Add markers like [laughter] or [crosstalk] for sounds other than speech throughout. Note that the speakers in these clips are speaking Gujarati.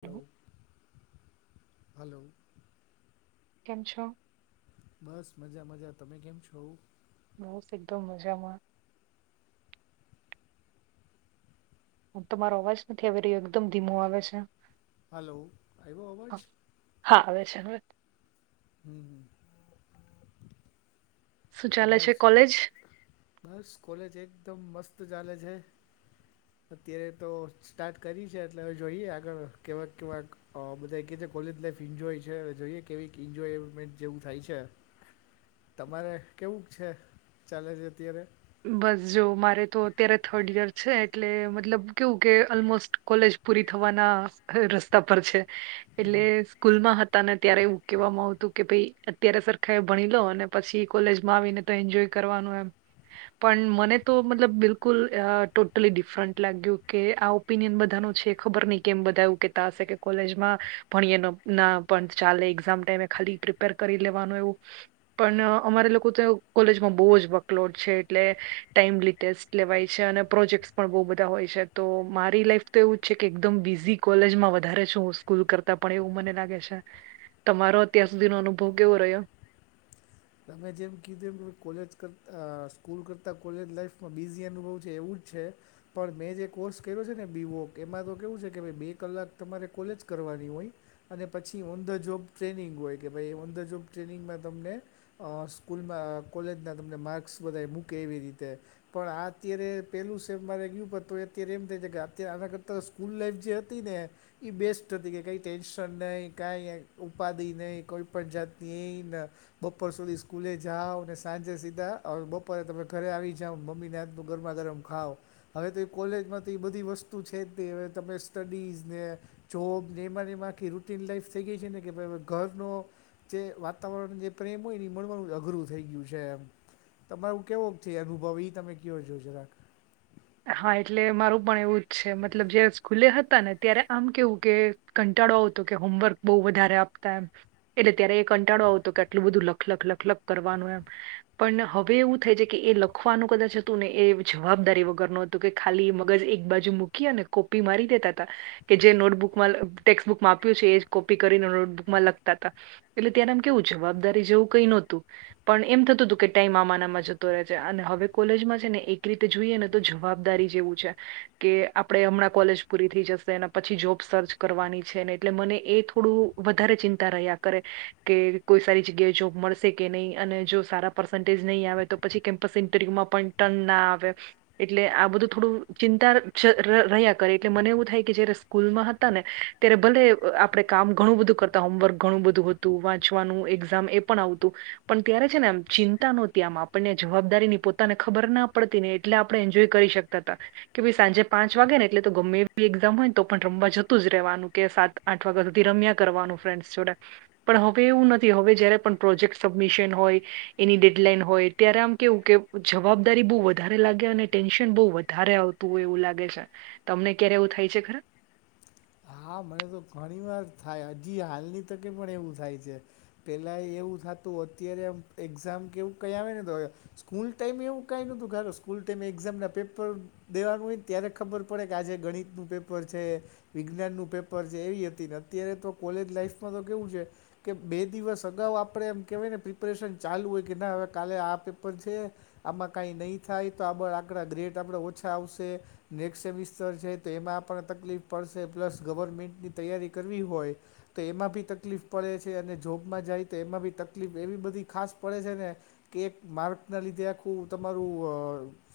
હલો હેલો હલો કેમ છો? બસ મજા મજા તમે કેમ છો બસ એકદમ મજામાં તમારો અવાજ નથી આવી રહ્યો એકદમ ધીમો આવે છે હલો આઈવો અવાજ હા હા આવે છે હવે હમ્મ હમ્મ શું ચાલે તમે છે કોલેજ? બસ કોલેજ એકદમ મસ્ત ચાલે છે અત્યારે તો સ્ટાર્ટ કરી છે એટલે હવે જોઈએ આગળ કેવા કેવાક અ બધા કેછે કોલેજ લાઈફ એન્જોય છે હવે જોઈએ કેવી એન્જોયમેન્ટ જેવું થાય છે તમારે કેવું છે ચાલે છે અત્યારે બસ જો મારે તો અત્યારે થર્ડ યર છે એટલે મતલબ કેવું કે ઓલમોસ્ટ કોલેજ પૂરી થવાના અ રસ્તા પર છે એટલે સ્કૂલમાં હત તને ત્યારે એવું કહેવામાં આવતું કે ભાઈ અત્યારે સરખા એ ભણી લો અને પછી કોલેજમાં આવીને એન્જોય કરવાનું એમ પણ મને તો મતલબ બિલકુલ અહ ટોટલી ડિફરન્ટ લાગ્યું કે આવુ ઓપિનિયન બધાનું છે ખબર નહિ કેમ બધા એવું કેતા હશે કે કોલેજમાં ભણીએ ન ના પણ ચાલે એક્ઝામ ટાઈમે ખાલી પ્રિપેર કરી લેવાનું એવું પણ અમારે લોકો તો કોલેજમાં બહુ જ વર્કલોડ છે એટલે ટાયમલી ટેસ્ટ લેવાય છે અને પ્રોજેક્ટસ પણ બહ બધા હોય છે તો મારી લાઈફ તો એવું જ છે કે એકદમ બીઝી કોલેજમાં વધારે છું સ્કૂલ કરતા પણ એવું મને લાગે છે તમારો અત્યાર સુધીનો અનુભવ કેવો રહ્યો? તમે જેમ કીધું એમ કે કોલેજ કરતા આહ સ્કૂલ કરતાં કોલેજ લાઈફમાં બિઝી અનુભવ છે એવું જ છે પણ મેં જે કોર્સ કર્યો છે ને બીવોક એમાં તો કેવું છે કે બે કલાક તમારે કોલેજ કરવાની હોય અને પછી ઓન ધ જોબ ટ્રેનિંગ હોય કે ભાઈ ઓન ધ જોબ ટ્રેનિંગમાં તમને અહ સ્કૂલમાં કોલેજના તમને માર્ક્સ બધા મૂકે એવી રીતે પણ આ અત્યારે પેલું સેમ મારે ગયું તોય અત્યારે એમ થઈ છે કે અત્યારે આના કરતા સ્કૂલ લાઈફ જે હતી ને ઈ બેસ્ટ હતી કે કઈ ટેન્શન નહીં કાઈ ઉપાધિ નહી કોઈ પણ જાત ની ન બપોર સુધી સ્કૂલે જાઓ ને સાંજે સીધા બપોરે તમે ઘરે આવી જાવ મમ્મીને હાથનું ગરમા ગરમ ખાવ હવે તો એ કોલેજમાં તો એ બધી છે જ હવે તમે સ્ટડીઝ ને જોબ એમાંને એમાં આખી રૂટીન લાઈફ થઈ ગઈ છે ને કે ભાઈ હવે ઘરનો જે વાતાવરણ જે પ્રેમ હોય ને એ મળવાનું અઘરું થઈ ગયું છે એમ તમારું કેવો છે એ અનુભવ ઈ તમે કહો જરાક હા એટલે મારું પણ એવું જ છે મતલબ જ્યારે સ્કૂલે હતા ત્યારે આમ કેવું કે કંટાળો આવતો કે હોમવર્ક બહુ વધારે આપતા એમ એટલે ત્યારે એ કંટાળો આવતો હતો આટલું બધું લખ લખલખ કરવાનું એમ પણ હવે એવું થાય છે કે એ લખવાનું કદાચ હતું ને એ જવાબદારી વગરનું હતું કે ખાલી મગજ એક બાજુ મૂકી અને કોપી મારી દેતા તા કે જે નોટબુકમાં ટેક્સબુકમાં આપ્યું છે એ કોપી કરીને નોટબુકમાં લખતા તા એટલે ત્યારે આમ કેવું જવાબદારી જેવું કઈ નહોતું પણ એમ થતું હતું કે ટાઈમ આમાને આમાં જતો રહે છે અને હવે કોલેજમાં છે ને એક રીતે જોઈને તો જવાબદારી જેવું છે કે આપણે હમણાં કોલેજ પૂરી થઈ જશે અને પછી જોબ સર્ચ કરવાની છે ને એટલે મને એ થોડું વધારે ચિંતા રહ્યા કરે કે કોઈ સારી જગ્યાએ જોબ મળશે કે નહી અને જો સારા પર્સન્ટેજ નહી આવે તો પછી કેમપ સેન્ટ્રીમાં પણ ટર્ન ના આવે એટલે આ બધું થોડું ચિંતા ર રહ્યા કરે એટલે મને એવું થાય કે જયારે સ્કૂલમાં હતા ને ત્યારે ભલે આપડે કામ ઘણું બધું કરતા હોમવર્ક ઘણું બધું હતું વાંચવાનું એક્ઝામ એ પણ આવતું પણ ત્યારે છે ને ચિંતા નોતી આમ આપણને જવાબદારી ની પોતાને ખબર ના પડતી ને એટલે આપણે એન્જોય કરી શકતા હતા કે ભાઈ સાંજે પાંચ વાગે ને એટલે તો ગમે એ એક્ઝામ હોય ને તો પણ રમવા જતું જ રવાનું કે સાત આઠ વાગ્યા સુધી રમ્યા કરવાનું ફ્રેન્ડસ જોડે પણ હવે એવું નથી હવે જયારે પણ પ્રોજેક્ટ સબમિશન હોય એની ડેડલાઈન હોય ત્યારે આમ કેવું કે જવાબદારી બહુ વધારે લાગે અને ટેન્શન બહુ વધારે આવતું હોય એવું લાગે છે તમને ક્યારે એવું થાય છે ખરા હા મને તો ઘણી વાર થાય હજી હાલની તકે પણ એવું થાય છે પેલા એ એવું થતું અત્યારે આમ એક્ઝામ કે એવુ કઈ આવે ન તો સ્કૂલ ટાઈમે એવું કંઈ નહોતું કે આલો સ્કૂલ ટાઈમે એક્ઝામ ના પેપર દેવાનું હોય ને ત્યારેખબર પડે કે આજે ગણિત નું પેપર છે વિ વિજ્ઞાનનું પેપર છે એવી હતી ને અત્યારે તો કોલેજ લાઈફમાં તો કેવું છે કે બે દિવસ અગાઉ આપડે એમ કેહેવાય ને પ્રિપરેશન ચાલુ હોય કે ના હવે કાલે આ પેપર છે આમાં કાઈ નહી થાય તો આપડા આકડા ગ્રેડ આપડા ઓછા આવશે નેક્સ્ટ સેમિસ્ટર છે તો એમાં પણ તકલીફ પડ કે પ્લસ ગવર્મેન્ટની તૈયારી કરવી હોય તો એમાં ભી તકલીફ પડે છે અને જોબમાં જાય તો એમાં બી તકલીફ એવી બધી ખાસ પડે છે ને કે એક માર્કના લીધે આખું તમારું અ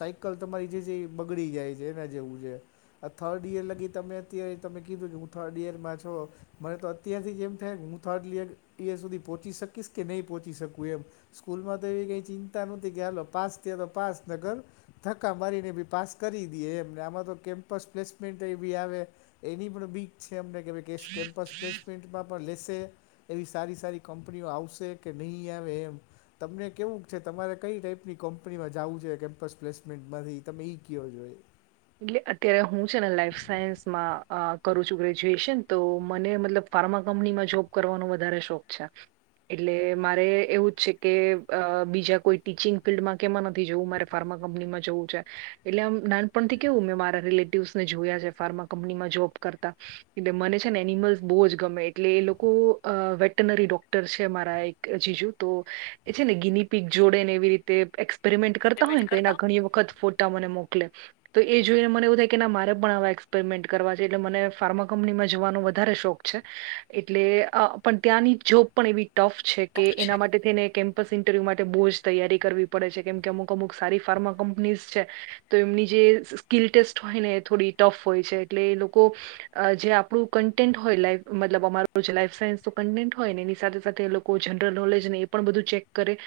સાયકલ તમારી જે જે એ બગડી જાય છે એને જેવું છે આ થર્ડ ઈયર લગી તમે અત્યારે તમે કીધું કે હું થર્ડ ઈયરમાં છો મને તો અત્યારથી જ એમ થાય હું થર્ડ યીયર સુધી પહોંચી શકીશ કે નહીં પહોંચી શકું એમ. સ્કૂલ માં તો એવી કઈ ચિંતા નહતી કે હાલો પાસ થિયા તો પાસ ન કર ધકા મારીને બી પાસ કરી દીયે એમ ને આમાં તો કેમ્પસ પ્લેસમેન્ટ યે બી આવે. એની પણ બીક છે અમને કે કેમ્પસ પ્લેસમેન્ટ. એમાં પણ લેશે એવી સારી સારી કંપનીઓ આવશે કે નહી આવે એમ. તમને કેવું છે તમારે કઈ ટાઈપની કંપનીમાં જાવું છે કેમ્પસ પ્લેસમેન્ટમાંથી તમે ઈ કિયો જોય એટલે અત્યારે હું છે ને લાઈફ સાયન્સમાં કરું છું ગ્રેજ્યુએશન તો મને મતલબ. ફાર્મા કંપનીમાં જોબ કરવાનો વધારે શોખ છે. એટલે મારે એવું જ છે કે અ બીજા કોઈ ટીચિંગ ફિલ્ડમાં કેમાં નથી જવું મારે ફાર્મા કંપનીમાં જવું એટલે આમ ના પણથી કેવું મેં મારા રિલેટિવસને જોયા છે ફાર્મા કંપનીમાં જોબ કરતા. એટલે મને છે ને એનિમલ્સ બહુ જ ગમે એટલે એ લોકો વેટનરી ડોક્ટર છે મારા એક જીજુ તો એ છે ને ગીની પીક જોડે ને એવી રીતે એક્સપેરિમેન્ટ કરતા હોય ને તો એના ઘણી વખત ફોટા મને મોકલે. તો એ જોઈને મને એવું થાય કે ના મારે પણ આવા એક્સપેરિમેન્ટ કરવા છે એટલે મને ફાર્મા કંપનીમાં જવાનો વધારે શોખ છે. એટલે અ ત્યાંની જોબ પણ એવી ટફ છે કે ઓફ એના છે માટે થઈ ને કેમ્પસ ઇન્ટરવ્યૂ માટે બોજ તૈયારી કરવી. પડે છે કેમ કે અમુક અમુક સારી ફાર્મા કંપનીઝ છે તો એમની જે સ્કીિલ ટેસ્ટ હોય ને એ થોડી ટફ હોય છે એટલે એ લોકો જે આપણું કન્ટેન્ટ હોય લાઈફ મતલબ અમાર જે લાઈફ સાયન્સ કન્ટેન્ટ હોય ને એની સાથે સાથે એ લો કો જનરલ નોલેજ ને એ પણ બધું ચેક કરે.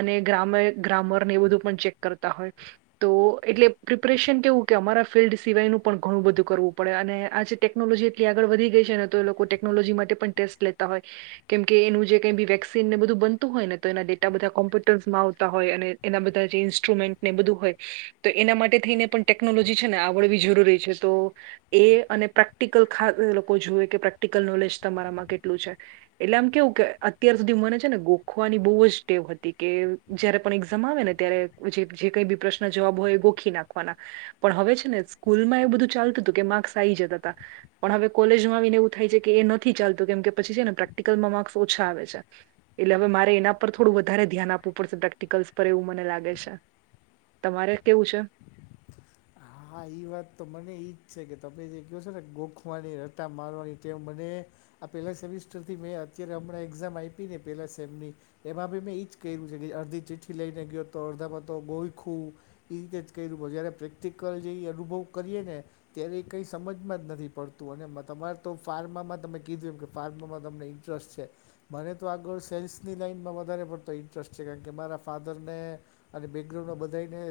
અને ગ્રામર ગ્રામરને એ બધું પણ ચેક કરતા હોય એટલે પ્રિપરેશન કેવું કે અમારા ફિલ્ડ સિવાયનું પણ ઘણું બધું કરવું પડે અને આજે ટેકનોલોજી એટલી આગળ વધી ગઈ છે ને તો એ લોકો ટે ટેકનોલોજી માટે પણ ટેસ્ટ લેતા હોય. કેમ કે એનું જે કઈ બી વેક્સિન ને બધું બનું હોય ને તો એના ડેટા બધા કોમ્પ્યુટર્સમાં આવતા હોય અને. એના બધા જે ઈન્સ્ટ્રુમેન્ટ ને બધું હોય તો એના માટે થઈને પણ ટેકનોલોજી છે ને આવડવી જરૂરી છે તો એ અને પ્રેક્ટિકલ ખાસ લોકો જોવે કે પ્રેક્ટિકલ નોલેજ તમારામાં કેટલું છે. એટલે આમ કેવું કે અત્યાર સુધી મને છે ને ગોખવાની બહુ જ ટેવ હતી કે જયારે પણ એક્ઝામ આવે ને ત્યારે જે કઈ બી પ્રશ્ન જવાબ હોય એ ગોખી નાખવાના. પણ હવે છે ને સ્કૂલ માં એ બધું ચાલતું હતું કે માર્કસ આવી જતા હતા. પણ હવે કોલેજમાં આવીને એવું થાય છે કે એ નથી ચાલતું કેમ કે પછી છે ને પ્રેક્ટિકલમાં માર્ક્સ ઓછા આવે છે. એટલે હવે મારે એના પર થોડું વધારે ધ્યાન આપવું પડશે પ્રેક્ટિકલ્સ પર એવું મને લાગે છે. તમારે કેવું છે? હા ઈ વાત તો મને ઈ છે કે તમે જે કિયો છો ને ગોખવાની રટા મારવાની ટેવ મને આ પહેલા સેમિસ્ટર થી મેં અત્યારે હમણાં એક્ઝામ આપી ને પેલા સેમની. એમાં બી મેં ઈજ કર્યું છે કે અડધી ચિઠ્ઠી લઈને ગયો તો અડધામાં તો ગોઈખું. એ રીતે જ કર્યું જયારે પ્રેક્ટિકલ જે અનુભવ કરીએ ને. ત્યારે એ કંઈ સમજમાં જ નથી પડતું અને તમારે તો ફાર્મામાં તમે કીધું એમ કે ફાર્મામાં તમને. દશ. [unintelligible] મને તો આગળ સેલ્સની લાઈનમાં વધારે પડતો ઇન્ટરેસ્ટ છે કારણ કે મારા ફાધરને અને બેકગ્રાઉન્ડમાં બધાને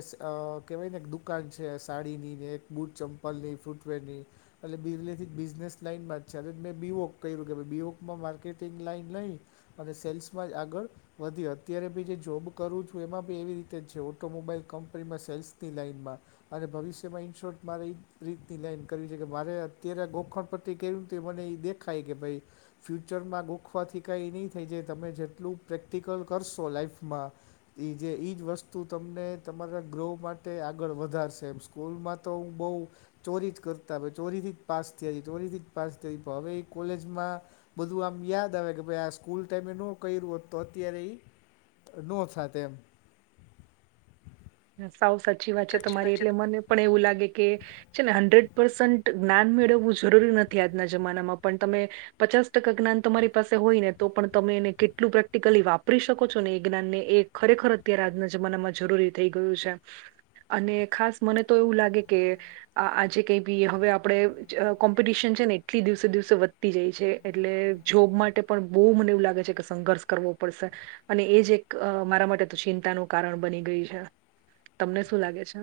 કહેવાય ને દુઃખ દુકાન છે સાડી ની ને એક બુટ ચંપલ ની ફૂટવેરની. એટલે બિરલી થી બિઝનેસ લાઈન બા છે મેં બીવોક ક્યું કે બીવોકમાં માર્કેટિંગ લાઈન લઈ. અને સેલ્સમાં જ આગળ વધી અત્યારે બી જે જોબ કરું છું એમાં બી એવી રીતે જ છે ઓટોમોબાઈલ કંપનીમાં સેલ્સની લાઈઇનમાં. અને ભવિષ્યમાં ઇન શોર્ટ મારે એ જ રીતની લાઈન કરવી છે કે મારે અત્યારે ગોખણ પટી ક્યુંતુ મને એ દેખ ખાય કે ભાઈ ફ્યુચરમાં ગોખવાથી કઈ નહી થઈ જાય તમે જેટલું પ્રેક્ટિકલ કરશો લાઈફમાં. એ જે એ જ વસ્તુ તમને તમારા ગ્રો માટે આગળ વધ વધારશે એમ સ્કૂલમાં તો હું બહુ ચોરી જ કરતા ચોરીથી જ પાસ થયા ચોરીથી પાસ થ ઈ હવે ઈ કોલેજમાં બધું આમ યાદ આવે કે ભાઈ આ સ્કૂલ ટાઈમે ન ક્યું હોત તો અત્યારે ઈ. નો થાત એમ. સાવ સાચી વાત છે તમારી એટલે મને પણ એવું લાગે કે છે ને હંડ્રેડ પર્સન્ટ જ્ઞાન મેળવવું જરૂરી નથી આજના જમાનામાં પણ તમે પચાસ ટકા જ્ઞાન તમારી પાસે હોય ને તો પણ તમે એને કેટલું પ્રેક્ટિકલી વાપરી શકો છો ને એ જ્ઞાનને એક ખરેખર અત્યારે આજના જમાનામાં જરૂરી થ ઈ ગયું છે. અને ખાસ મને તો એવું લાગે કે આજે કઈ પી હવે આપડણે કોમ્પિટિશન છે ને એટલી દિવસે દિવસે જાય છે એટલે જોબ માટે પણ મને એવું લાગે છે સંઘર્ષ કરવો પડશે. અને એજ એક મારા માટે તો ચિંતાનું કારણ બની ગયુ. તમને શું લાગે છે?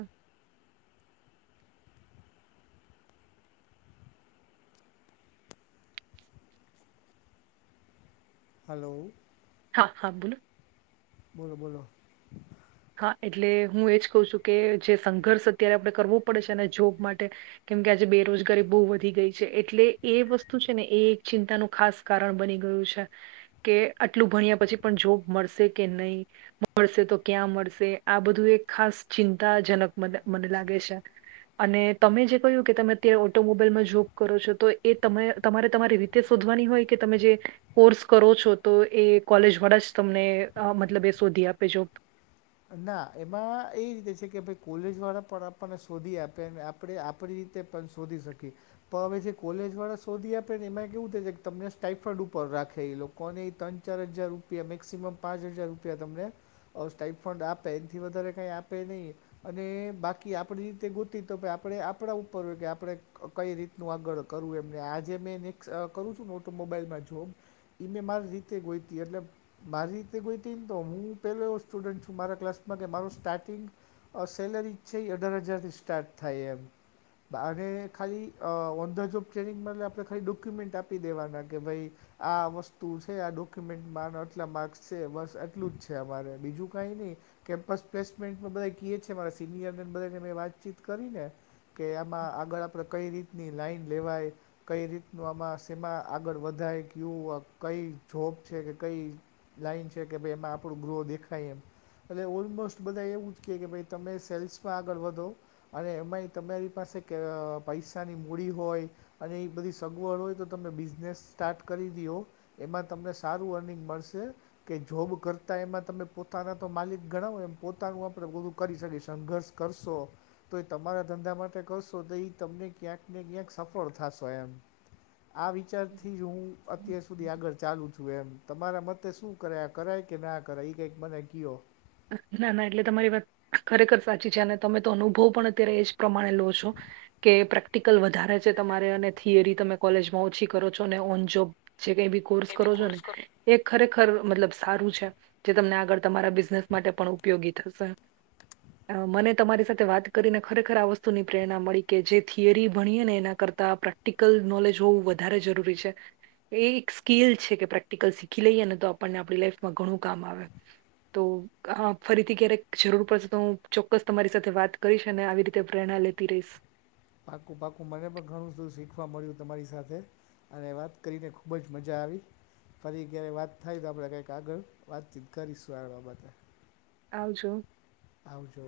હલો. હા હા બોલો. બોલો બોલો. હા એટલે હું એજ કહુ છું કે જે સંઘર્ષ અત્યારે આપણે કરવું પડે છે ને જોબ માટે. કેમ કે આજે બેરોજગારી બહુ વધી ગઈ છે એટલે એ વસ્તુ છે ને એ એક ચિંતાનું ખાસ કારણ બની ગયું છે. કે આટલું ભણ્યા પછી પણ જોબ મળશે કે નહીં, મળશે તો ક્યાં મળશે આ બધું એક ખાસ ચિંતાજનક મને મને લાગે છે. અને તમે જે કહ્યું કે તમે અત્યારે ઓટોમોબાઈલમાં જોબ કરો છો તો એ તમે તમારે તમારી રીતે તે શોધવાની હોય કે તમે જે કોર્સ કરો છો તો એ કોલેજ વડા જ તમને મતલબ એ શોધી આપે જોબ. ના એમાં એ રીતે છે કે ભાઈ કોલેજ વાળા પણ આપણને શોધી આપે. આપણે આપણી રીતે પણ શોધી શકીએ. તો હવે જે કોલેજ વાળા શોધી આપે ને એમાં કેવું થાય કે તમને સ્ટાઈફોઈડ ઉપર રાખે એ લોકો. કોને ત્રણ ચાર હજાર રૂપિયા મેક્સિમમ પાંચ હજાર રૂપિયા તમને આ. રિફંડ આપે એથી વધારે કાંઈ આપે નહીં. અને બાકી આપણી રીતે ગોતી તો આપણે આપણા ઉપર હોય કે આપણે કઈ રીતનું આગળ કરવું એમને આજે મેં ને કરું છું ને ઓટોમોબાઈલમાં જોબ ઈ મેં મારી રીતે ગોઈતી એટલે મારી રીતે ગોઈતીને તો હું પેલો એવો સ્ટુડન્ટ મારા ક્લાસમાં કે મારું સ્ટાર્ટિંગ સેલરી છે એ અઢાર હજારથી સ્ટાર્ટ થાય એમ બરે ખાલી ઓન ધ જોબ ટ્રેનિંગ માટે આપણે ખાલી ડોક્યુમેન્ટ આપી દેવાના કે ભઈ આ વસ્તુ છે આ ડોક્યુમેન્ટમાં આના આટલા માર્ક્સ છે બસ એટલું જ છે અમારે બીજું કઈ ની કેમ્પસ પ્લેસમેન્ટ બધાય કીએ છે મારા સિનિયર ને બધાય ને મે વાતચીત કરીને કે આમાં આગળ આપણે કઈ રીતની લાઈન લેવાય કઈ રીતનું આમાં સેમાં આગળ વધાય કેવું કઈ જોબ છે કે કઈ લાઈન છે કે ભઈ એમાં આપણું ગો દેખાય એટલે ઓલમોસ્ટ બધા એવું જ કે ભાઈ તમે સેલ્સમાં આગળ વધો અને એમાંય તમારી પાસે ક અ પૈસાની મૂડી હોય અને એ બધી સગવડ હોય તો તમે બિઝનેસ સ્ટાર્ટ કરી દીઓ એમાં તમને સારું અર્નિંગ મળશે કે જોબ કરતા એમાં તમે પોત પોતાના તો માલિક ગણાવય એમ પોતાનું આપડે બધું કરી શકી સંઘર્ષ કરશો. તો એ તમારા ધંધા માટે કરશો તો ઈ તમને ક્યાંક ને ક્યાંક સફળ થશો એમ. આ વિચારથી જ હું અત્યાર સુધી આગળ ચાલુ છું હુ એમ તમારા મતે શું કરે આ કરાય કે ના કરાય ઈ કંઈક મને કીયો. ના ના એટલે તમારી વાત ખરેખર સાચી છે અને તમે તો અનુભવ પણ અત્યારે એજ પ્રમાણે લો છો કે પ્રેક્ટિકલ વધારે છે તમારે અને થિયરી તમે કોલેજમાં ઓછી કરો છો અને ઓન જોબ જે કંઈ બી કોર્સ કરો ને એ ખરેખર મતલબ સારું છે જે તમને આગળ તમારા બિઝનેસ માટે પણ ઉપયોગી થશે. મને તમારી સાથે વાત કરીને ખરેખર આ વસ્તુની પ્રેરણા મળી કે જે થિયરી ભણીએ ને એના કરતા તા પ્રેક્ટિકલ નોલેજ હોવું વધારે જરૂરી છે. એ એક સ્કીલ છે કે પ્રેક્ટિકલ શીખી લઈએ ને તો આપણને આપણી લાાઈફમાં ઘણું કામ આવે. તો હ ફરીથી ક્યારેક જરૂર પડશે તો હું ચોક્કસ તમારી સાથે વાત કરીશ અને આવી રીતે પ્રેરણા લેતી રહીશ. પાકું પાકું મને પણ ઘણું બધું શીખવા મળ્યું તમારી સાથે અને વાત કરીને ખૂબ જ મજા આવી. ફરી ક્યારેય વાત થાય તો આપણે કંઈક આગળ વાતચીત કરીશું આ બાબતે આવજો. આવજો.